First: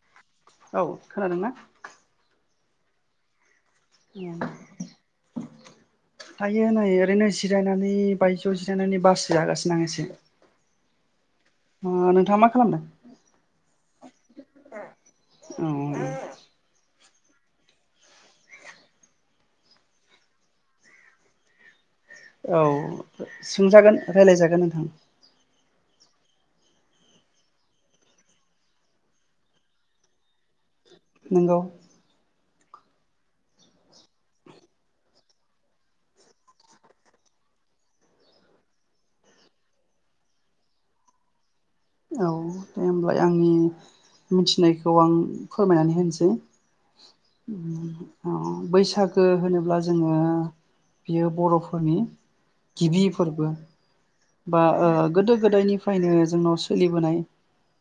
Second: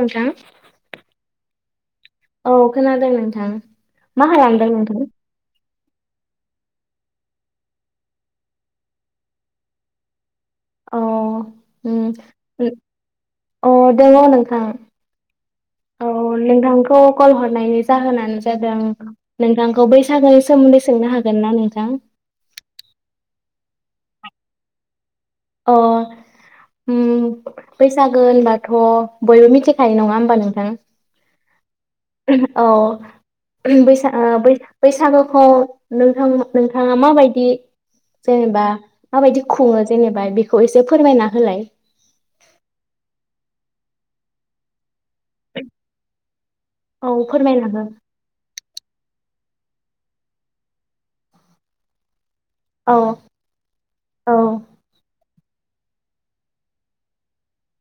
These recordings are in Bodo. नोंथां औ खोनादों ना? औ खोनादों नोंथां मा खालामदों नोंथा? थायो नै ओरैनो जिरायनानै बायजोआव जिरायनानै बारसो जागासिनो आं एसे। अ ओ ओं नोंथाङा मा खालामदों अ दोंङो नोंथां औ नोंथांखौ कल हरनायनि जाहोनानो जादों नोंथांखौ बैसागोनि सोमोन्दै सोंनो हागोन ना नोंथां? औ सोंजागोन राय्लायजागोन नोंथां। अ उम बैसागो होनबाथ' बयबो मिथिखायो नंङा होमबा नोंथां? नोंगौ। अ बैसा ओ बै बैसागो खौ नोंथां नोंथाङा माबायदि जेनेबा माबायदि खुङो जेनेबा बेखौ एसे फोरमायना होलाय। औ दे होनब्लाय आंनि मिथिनायख खौ आं फोरमायनानै होनोसै औ फोरमायना हो उम अ बैस बैसागो होनोब्ला जोङो बियो बर'फोरनि औ गिबि फोरबो औ बा ओ गोदो गोदायनिफ्रायनो जोंनाव सोलि बोनाय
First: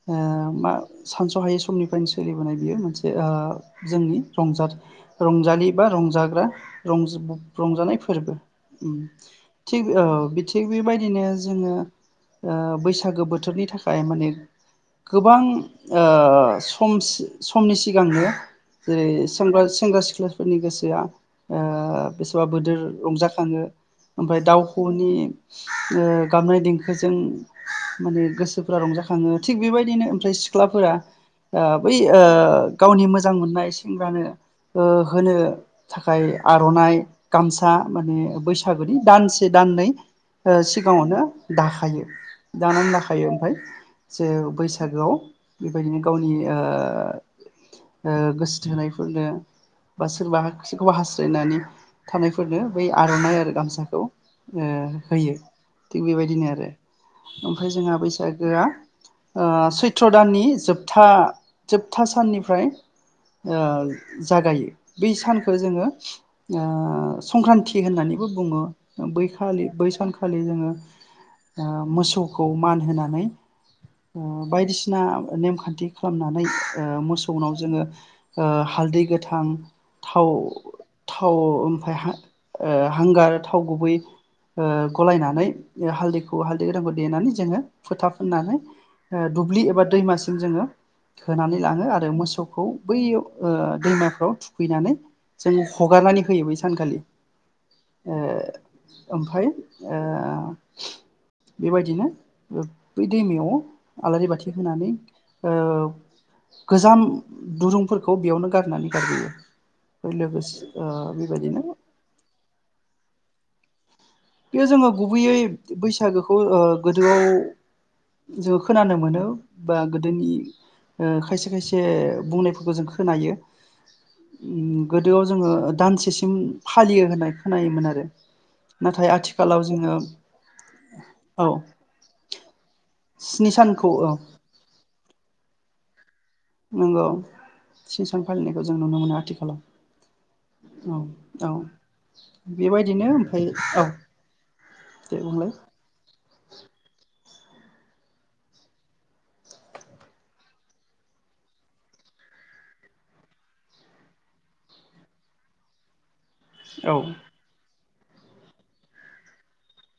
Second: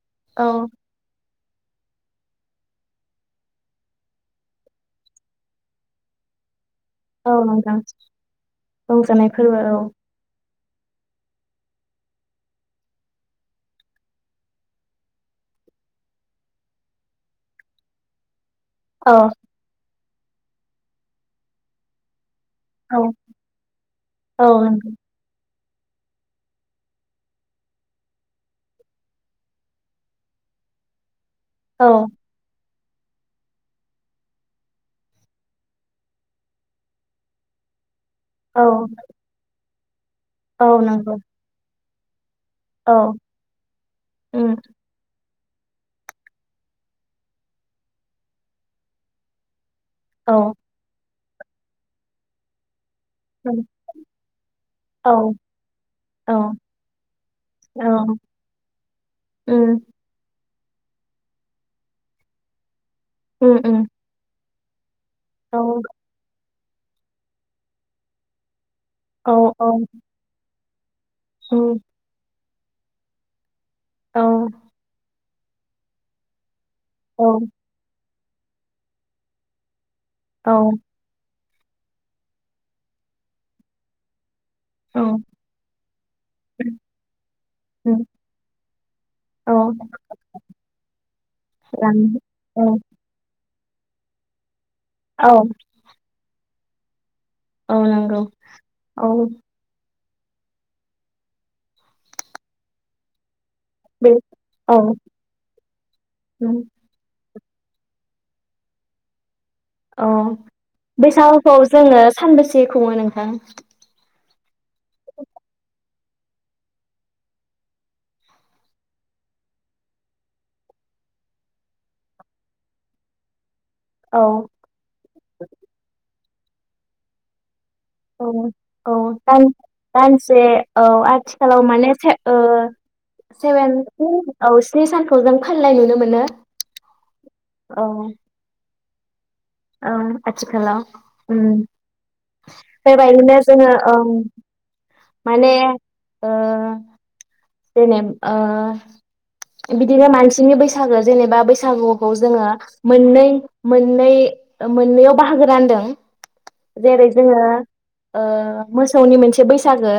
हो औ मा सानस सानहायै समनिफ्रायनो सोलिबोनाय बियो मोनसे ओ जोंनि रंजा रंजालि बा रंजाग्रा रंज औ नोंथां रंजानाय फोरबो रंजानाय फोरबो थिग थिग बेबायदिनो जोङो ओ बैसागो बोथोरनि थाखाय थाखाय माने गोबां ओ सम समनि सिगांनो औ जेरै सेंग्रा सिख्ला फोरनि गोसोआ बेसेबा बोदोर औ रंजाखाङो ओमफ्राय औ नोंथां दाउखौनि गाबनाय देंखोजों माने गोसो [unintelligible] रंजाखङो थिग बेबायदिनो ओमफ्राय सिख्लाफोरा ओ बै औ ओ गावनि मोजां मोननाय सेंग्रानो होनो थाखाय आरनाइ गामसा माने औ बैसागुनि दानसे दाननै ओ औ नंगौ सिगाङावनो दाखायो [inaudible] दानानै औ लाखायो ओमफाय जे उम बैसागोआव बेबायदिनो गावनि ओ गोसो थोनायफोरनो बा औ सोरबा सोरखौबा हास जायनानै थानायफोरनो बै आरनाइ आरो उम गामसाखौ ओ औ होयो थिग औ बेबायदिनो आरो ओमफ्राय जोंहा औ बैसाग हा ओ उम सैत्र दान जोबथा जोबथा साननिफ्राय उम ओ उम जागायो बै सानखौ औ जोङो ओ संक्रान्ति होननानैबो बुङो। औ बैखालि औ बै सानखालि जोङो ओ उम मोसौ खौ मान होनानै औ ओ बायदिसिना नेमखान्थि खालामनानै ओ औ मोसौनाव जोङो ओ हालदै गोथां, थाव औ थाव ओमफाय हा-हांगार, थाव गुबै ओ गलायनानै हालदैखौ हालदै गोथांखौ देनानै जोङो उम फोथा होनानै औ दुब्लि एबा दैमासिम जोङो होनानै लाङो लां आरो मोसौखौ औ बैयाव ओ दैमाफ्राव थुखैनानै औ जों हगारनानै होयो बैसा सानखालि। औ ओ नंगौ औ ओमफाय ओ बेबायदिनो बै दैमायाव बे आलारि बाथि औ होनानै ओ उम गोजाम दुरुंफोरखौ बेयावनो गारनानै गारबोयो ओमफ्राय अह लोगोसे ओ बैसागुखौ बेबायदिनो जोङो सानबेसे खुङो नों [inaudible] बेयो जोङो गुबैयै बैसागोखौ ओ गोदोआव जोङो खोनानो मोनो बा गोदोनि ओ खायसे खायसे बुंनायफोखो जों खोनायो औ गोदोआव जोङो दानसे [unintelligible] फालियो होननाय खोनायो मोन आरो। औ औ नाथाय आथिखालाव जोङो दान-दानसे औ औ आथिखालाव माने से ओ स्नि सेभेन सानखौ औ स्नि सानखौ जों फाल [unintelligible] नुनो मोनो। नंगौ औ स्नि सान फालिनायखौ जों नुनो मोनो आथिखाल औ आथिखालाव उम। औ बेबायदिनो ओमफ्राय जोङो औ दे बुंलाय माने ओ जेनेब ओ बिदिनो मानसिनि बैसागो जेनेबा बैसागुखौ जोङो मोननै मोननै मोननैयाव बाहागो रानदों। औ जेरै जोङो ओ मोसौनि मोनसे बैसागो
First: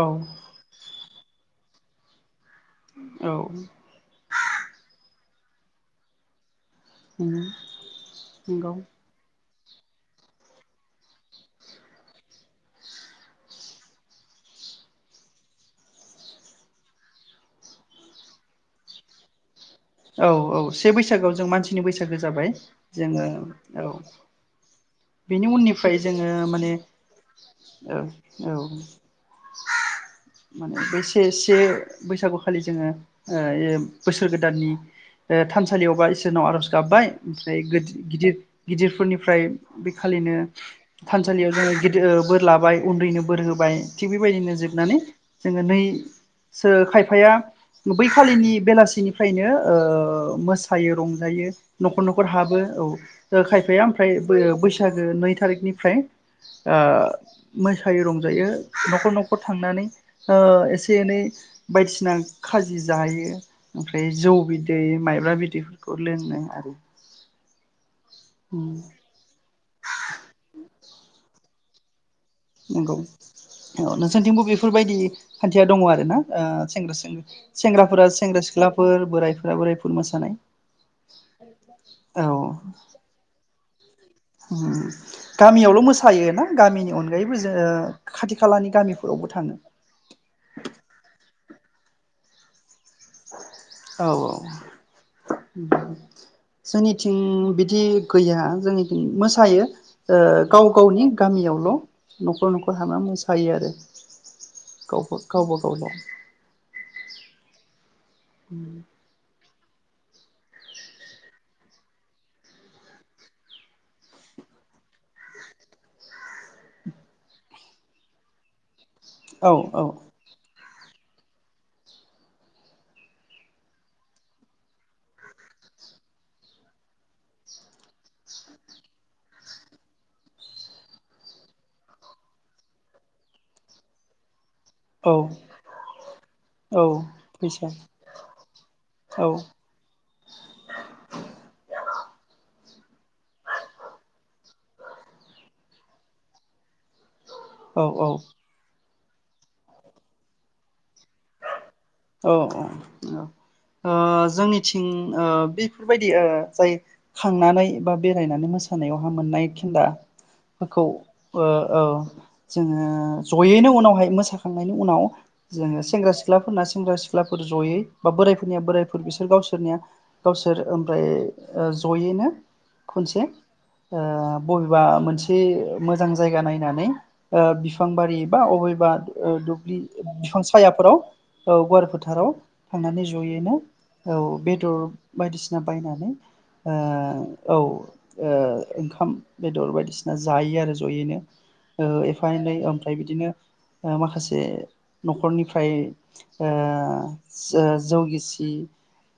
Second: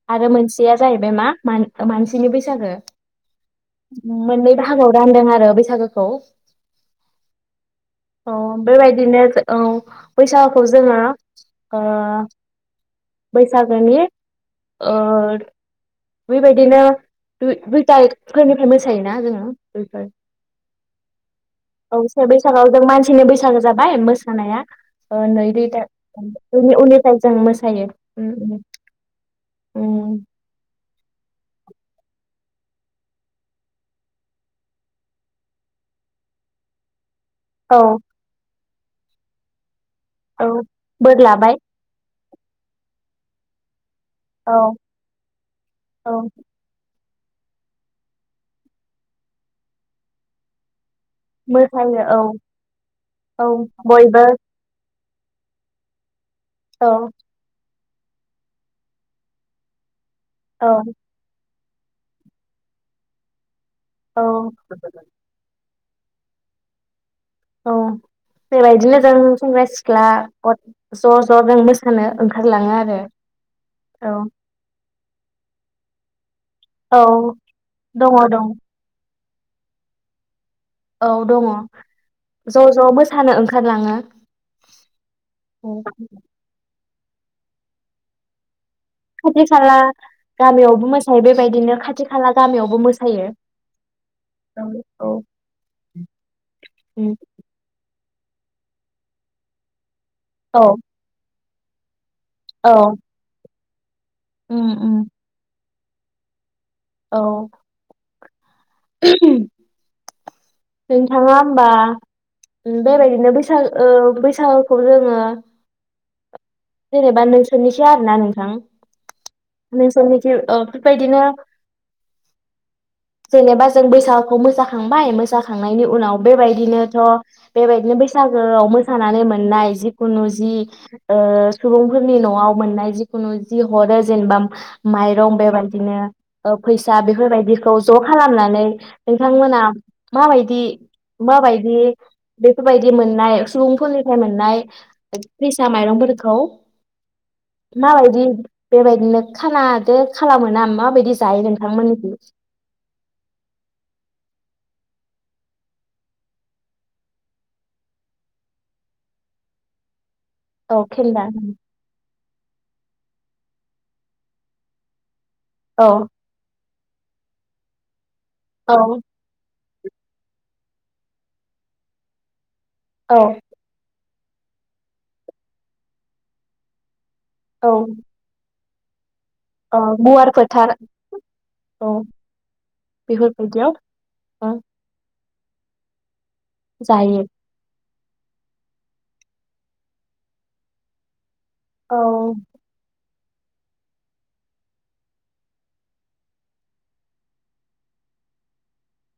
औ आरो मोनसेया जाहै बे मा मान ओ मानसिनि बैस औ [unintelligible] मोननै बाहागोआव रानदों आरो आरो बैसागोखौ उम अ बे औ बायदिनो औ बैसागोखौ जोङो ओ बैसागोनि ओ बेबायदिनो दुइथा फोरनिफ्राय मोसायोना जोङो। दुइफोर औ औ से बैसागोआव जों मानसिनि औ बैसागो से जाबाय बैसागोआव जों मानसिनि जोङो बैसागो औ जाबाय मोसानाया ओ बेनि नै दुइ था उननिफ्राय जोङो माने बेनि उननिफ्राय जों मोसायो औ उम औ उम उम माने बे से से बैसागुखालि जोङो ओ बोसोर गोदाननि थानसालियावबा इसोरनाव आर'ज गाबबाय ओमफाय औ गोद गिदिर गिदिरफोरनिफ्राय बेखालिनो औ बोर थानसालियाव लाबाय जोङो गिदिर बोर लाबाय उन्दैनो बोर होबाय थिग औ बेबायदिनो जोबनानै जोङो औ नैसो खाय बिफाया बैखालिनि बेलासिनिफ्रायनो ओ मोसायो रं जायो न'खर मोसायो औ न'खर हाबो औ खायफाया ओमफ्राय बैसागो जो नै थारिखनिफ्राय आ औ मो खायो रंजायो न'खर न'खर थांनानै ओ औ एसे एनै बायदिसिना खाजि जायो ओमफ्राय औ जौ। जेरै माइब्रा बिदि बेफोरखौ लोंनो आरो औ बेबायदिनो जों सेंग्रा सिख्ला गथ' ज ज' जों मोसानो ओंखारलाङो नंगौ आरो औ नोंसोरथिंबो बेफोरबायदि खान्थिया दङ आरो ना ओ सेंग्रा- औ सें -सेंग्राफोरा दङ दं सेंग्रा-सिख्लाफोर बोरायफोर बोरायफोर मोसानाय औ दङ' औ ज' ज' मोसानो। खारलाङो। उम गामियावल' मोसायो ना गामिनि अन गायैबो जो खाथि खालानि गामिफोरावबो खाथि थाङो खाला गामियावबो मोसायो बे बायदिनो खाथि खाला गामियावबो मोसायो। औ औ उम उम जोंनिथिं बिदि गैया जोंनिथिं मोसायो। ओ गाव औ गावनि गामियाव ल। न'खर न'खर हाबा औ मोसायो आरो। उम उम गावबा गावबा [unintelligible] औ उम नोंथाङा होमबा बेबायदिनो बैसाग बैसागोखौ जोङो जेनेबा नोंसोरनिसो आरो ना नोंथां औ औ नोंसोरनिथिं ओ बेबायदिनो जेनेबा जों बैसागुखौ मोसाखांबाय मोसाखांनायनि उनाव बेबायदिनोथ' बेबायदिनो बैसागोआव मोसानानै मोननाय जिखुनु जि ओ सुबुंफोरनि न'आव मोननाय जिखुनु जि हरो जेनेबा औ माइरं बेबायदिनो ओ औ फैसा फैसा बेफोरबायदिखौ ज' खालामनानै औ नोंथांमोना माबायदि माबायदि बेफ बेफोरबायदि मोननाय सुबुंफोरनिफ्राय मोननाय फैसा माइरंफोरखौ औ मा औ बायदि बेबाय नो खानादो खालाम मोना माबायदि जायो नों औ औ औ ओ जोंनिथिं ओ बेफोरबायदि ओ जाय खांनानै बा बेरायनानै मोसानायावहा मोननाय खेन्दा औ बेखौ खेन्दा ओ औ। जोङो ज'यैनो उनावहाय मोसाखांनायनि उनाव जोङो औ सेंग्रा सिख्लाफोरना सेंग्रा सिख्लाफोर ज'यै बा बोरायफोरनिया औ बोरायफोर बिसोर गावसोरनिया। गावसोर ओमफ्राय ओ ज'यैनो औ खनसे बबेबा मोनसे मोजां जायगा नायनानै औ बिफां बारि बा अबे बाद दुब्लि औ गुवार बिफां फोथार सायाफोराव औ गुवार फोथाराव थांनानै जयैनो बेफोरबायदियाव औ ओ बेदर बायदिसिना बायनानै जायो ओ औ ओंखाम बेदर बायदिसिना जायो आरो जयैनो औ एफा एनै ओमफ्राय बिदिनो माखासे नखरनिफ्राय ओ जौ गिसि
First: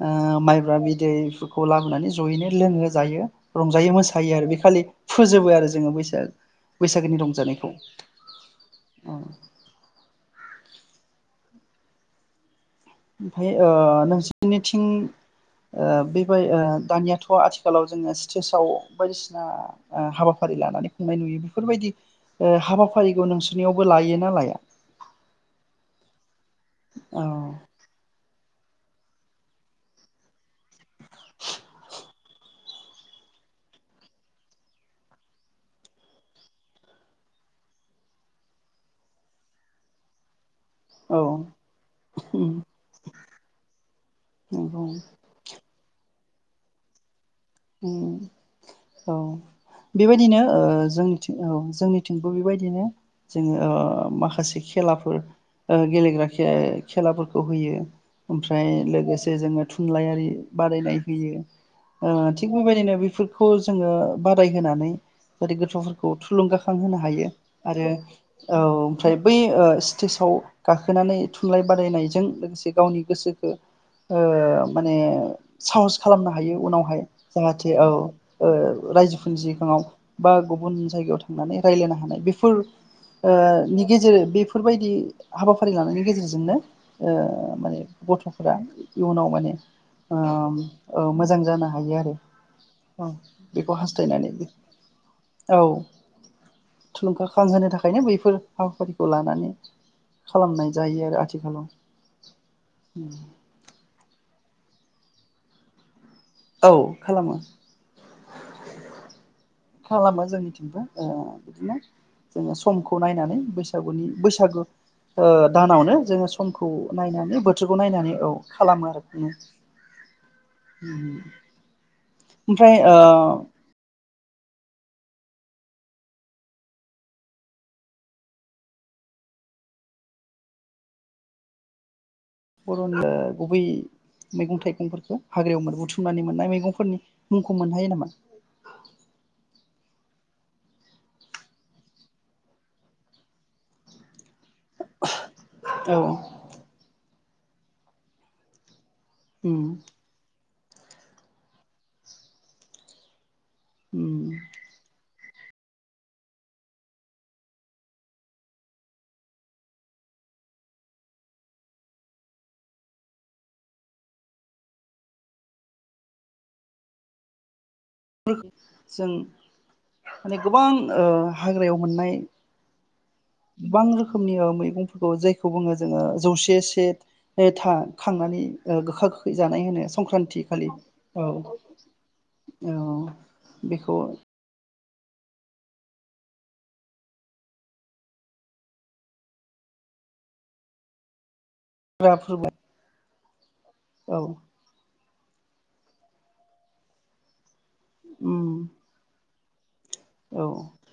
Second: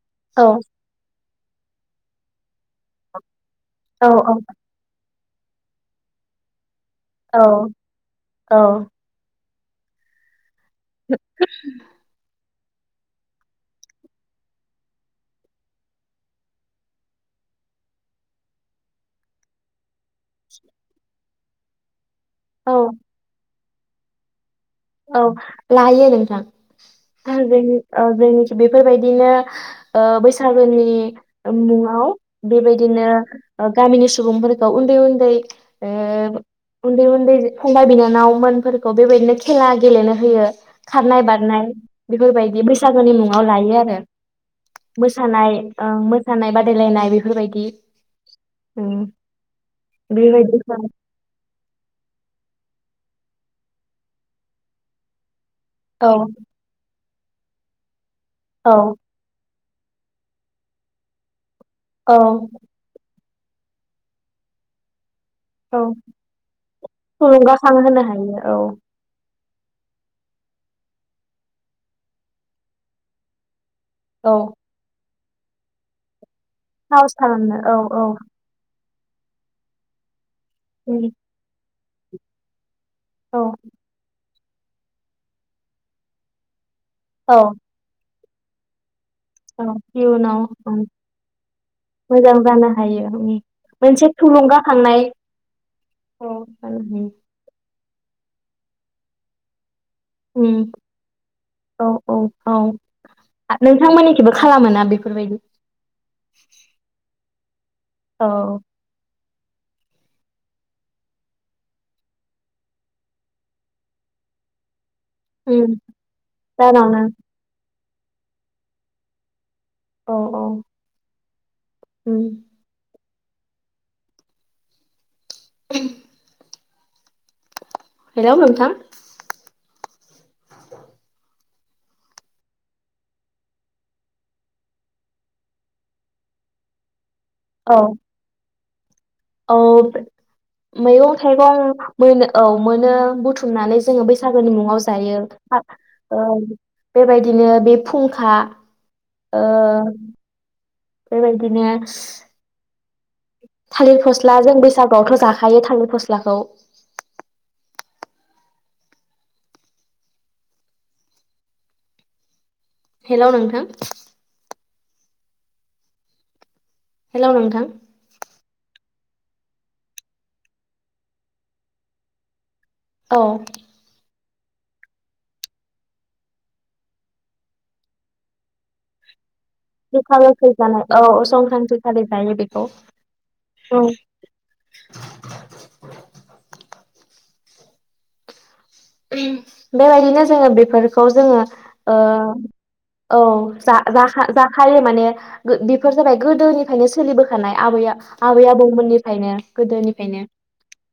ओ औ माइब्रा बिदै खौ लाबोनानै जयैनो लोङो जायो रंजायो औ मोसायो आरो बे खालि फोजोबो आरो जोङो बैसाग बैसागोनि औ रंजानायखौ औ [unintelligible] ओमफ्राय नोंसोरनिथिं बेबाय दानियाथ आथिखालाव जोङो स्टेजाव बायदिसिना हाबाफारि लानानै खुंनाय नुयो बेफोरबायदि औ हाबाफारिखौ नोंसोर बेयावबो लायो ना लाया औ लायो नोंथां औ आ बेनो आ बेनो बेफोरबायदिनो ओ बैस बैसागोनि मुङाव बेबायदिनो गामिनि सुबुंफोरखौ उन्दै उन्दै ओ उन्दै उन्दै फंबाय बिनानावमोनफोरखौ बेबायदिनो खेला गेलेनो होयो औ खारनाय बारनाय बेफोरबायदि बैसागुनि मुङाव लायो आरो नंगौ मोसानाय ओं खारनाय बादायलायनाय बेफो औ बेबायदिनो बेबायदिखौ जोंनिथिं औ जोंनिथिं बेबायदिनो जोङो माखासे खेलाफोर ओं औ गेलेग्रा खेल खेलाफोरखौ होयो ओमफ्राय औ लोगोसे जोङो थुनलाइयारि बादायनाय होयो। औ। [unintelligible] बायदिनो बिफोरखौ जोङो बादाय होनानै [unintelligible] औ गथफोरखौ थुलुंगाखां होनो‌ हायो थुलुंगाखां आरो होनो हायो औ ओमफ्राय बै ओ स्टेजाव गाखोनानै थुनलाइ बादायनायजों लोगोसे गावनि गोसोखो ओ औ माने ओ साहस खालामना हायो उनावहाय। जाहाथे औ ओ रायजोफोरनि सिगाङाव। बा गुबुन उम जायगायाव थांनानै रायलायनो हानाय बिफोर ओ औ नि गेजेर बेफो बेफोरबायदि हाबाफारि लानायनि गेजेरजोंनो ओ औ माने गथ'फोरा इयुनाव माने औ इयुनाव ओम उम ओ मोजां जानो हायो आरो। मोजां जानो औ हायो ओं बेखौ मोनसे हास्थायनानै थुलुंगाखांनाय औ औ जानो हायो। नो थाखायनो बैफोर हाबाफारिखौ लानानै उम खालामनाय जायो आरो आथिखालाव औ औ औ आ नोंथांमोननि खिबो खालामोना बेफोरबायदि औ खालामो। औ। खालामो जोंनिथिंबो ओ बिदिनो जोङो समखौ नायनानै बैसागुनि बैसागु ओ उम दानावनो जोङो समखौ जानावनो नायनानै बोथोर खौ नायनानै औ खालामो आरो बिनो। औ औ उम। उम ओमफाय ओ [unintelligible] हेलौ नोंथा बर'नो ओ गुबै मेगं थाइगंफोरखौ हाग्रायावनो बुथुमनानै मोननाय मेगंफोरनि मुंखौ मोन हायो नामा? ओ मैगं थाइगं मोन औ मोनो बुथुमनानै जोङो बैसा सागोनि मुङाव जायो औ ओ बेबायदि बिदिनो बे फुंखा ओ उम बेबायदिनो थालिर उम फस्ला जों बैसागुआवथ' जाखा हयो थांनो फस्लाखौ हेलौ नोंथां हेलौ नोंथां [unintelligible] जों माने गोबां ओ हाग्रायाव मोननाय औ [inaudible] गोबां रोख रोखोमनि मैगंफोरखौ जायखौ बुङो जोङो जौसे से था खांनानै ओ गोखा गोखै जानाय होनो गोखा संक्रान्ति गोखै जानाय औ संक्रान्ति खालि जायो बेखौ अ औ बेखौ [inaudible] उम बेबायदिनो जोङो बेफोरखौ जोङो ओ हाग्रा फोरबो औ जा जा औ जाखा जाखायो माने गो बेफोर जाबाय गोदोनिफायनो सोलिबोखानाय आबैया आबै उम आबौ मोननिफायनो गोदोनि औ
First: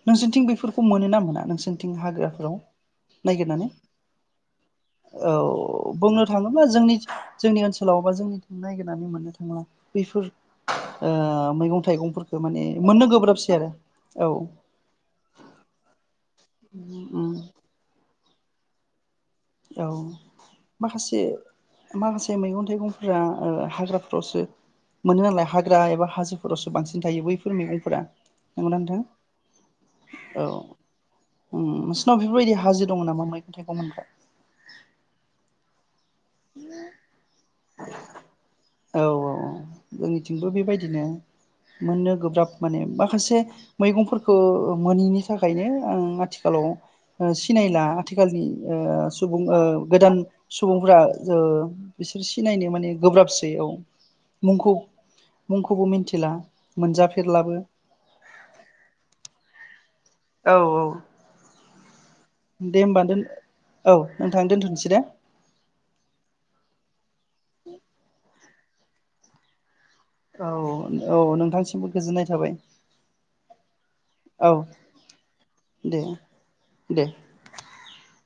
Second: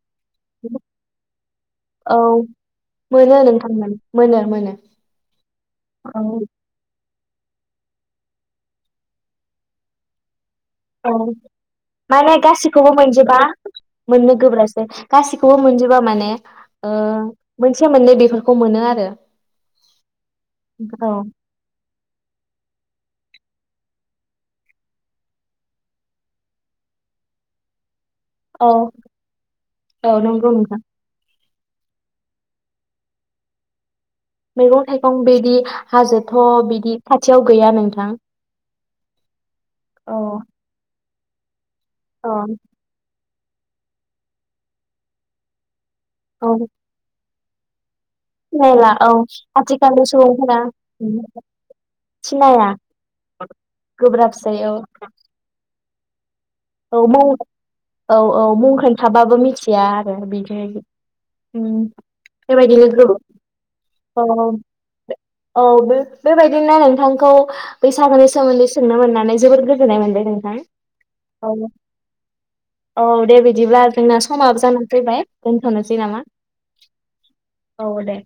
नोंसोरनिथिं बेफोरखौ मोनो ना मोना नोंसोर थिं औ हाग्राफोराव मोनो नायागिरनानै नोंथां मोनो मोनो मोनो औ औ बुंनो औ थाङोबा जोंनि जोंनि ओनसोलाव बा जोंनिथिं नायगिरनानै मोननो थांला बेफोर ओ औ मैगं थाइगंफोरखौ माने गासिखौबो मोननो मोनजोबा गोब्राबसै आरो औ मोननो गोब्रासै गासिखौबो मोनजोबा माने ओ उम मोनसे मोननै बेफोरख खौ मोनो आरो औ औ माखासे माखासे मैगं थाइगं फोरा ओ हाग्राफोरावसो मोनो नालाय हाग्रा एबा हाजोफोरावसो बांसिन थायो बैफोर मैगंफोरा औ नंगौना नोंथां औ नंगौ नोंथां उम नोंसिनाव बेफोरबायदि हाजो दङ नामा मैगं थाइगं मोनग्रा? मैगं थाइगं बिदि हाजोथ' बिदि खाथियाव गैया नोंथां औ औ औ जोंनिथिंबो बेबायदिनो मोननो औ गोब्राब माने माखासे मैगंफोरखौ मोनिनि थाखायनो ओम औ आथिखालाव ओ सिनायला आथिखालनि ओ सिनायला औ सुबुं ओ आथिखालनि गोदान सुबुंफोरा सुबुंफ्रा ओ बिसोर सिनायनो सिनाया माने गोब्राबसै औ गोब्राबसै औ मुंखौ मुंखौबो मिनथिला औ मुं औ औ मुं खोन्थाबाबो मिथि या उम औ बिदिनो खि उम दे बेबायदिनो होमबा गोव दोन औ नोंथां दोनथ'नोसै दे औ औ बेबायदिनो गौ बैसागोनि सोमोन्दै सोंनो मोननानै जोबोर गोजो नाय मोनदों औ नोंथां। औ नोंथांसिमबो गोजोननाय थाबाय औ दे बिदिब्ला जोंना औ समाबो जाना फैबाय दोनथ'नोसै दे नामा दे औ दे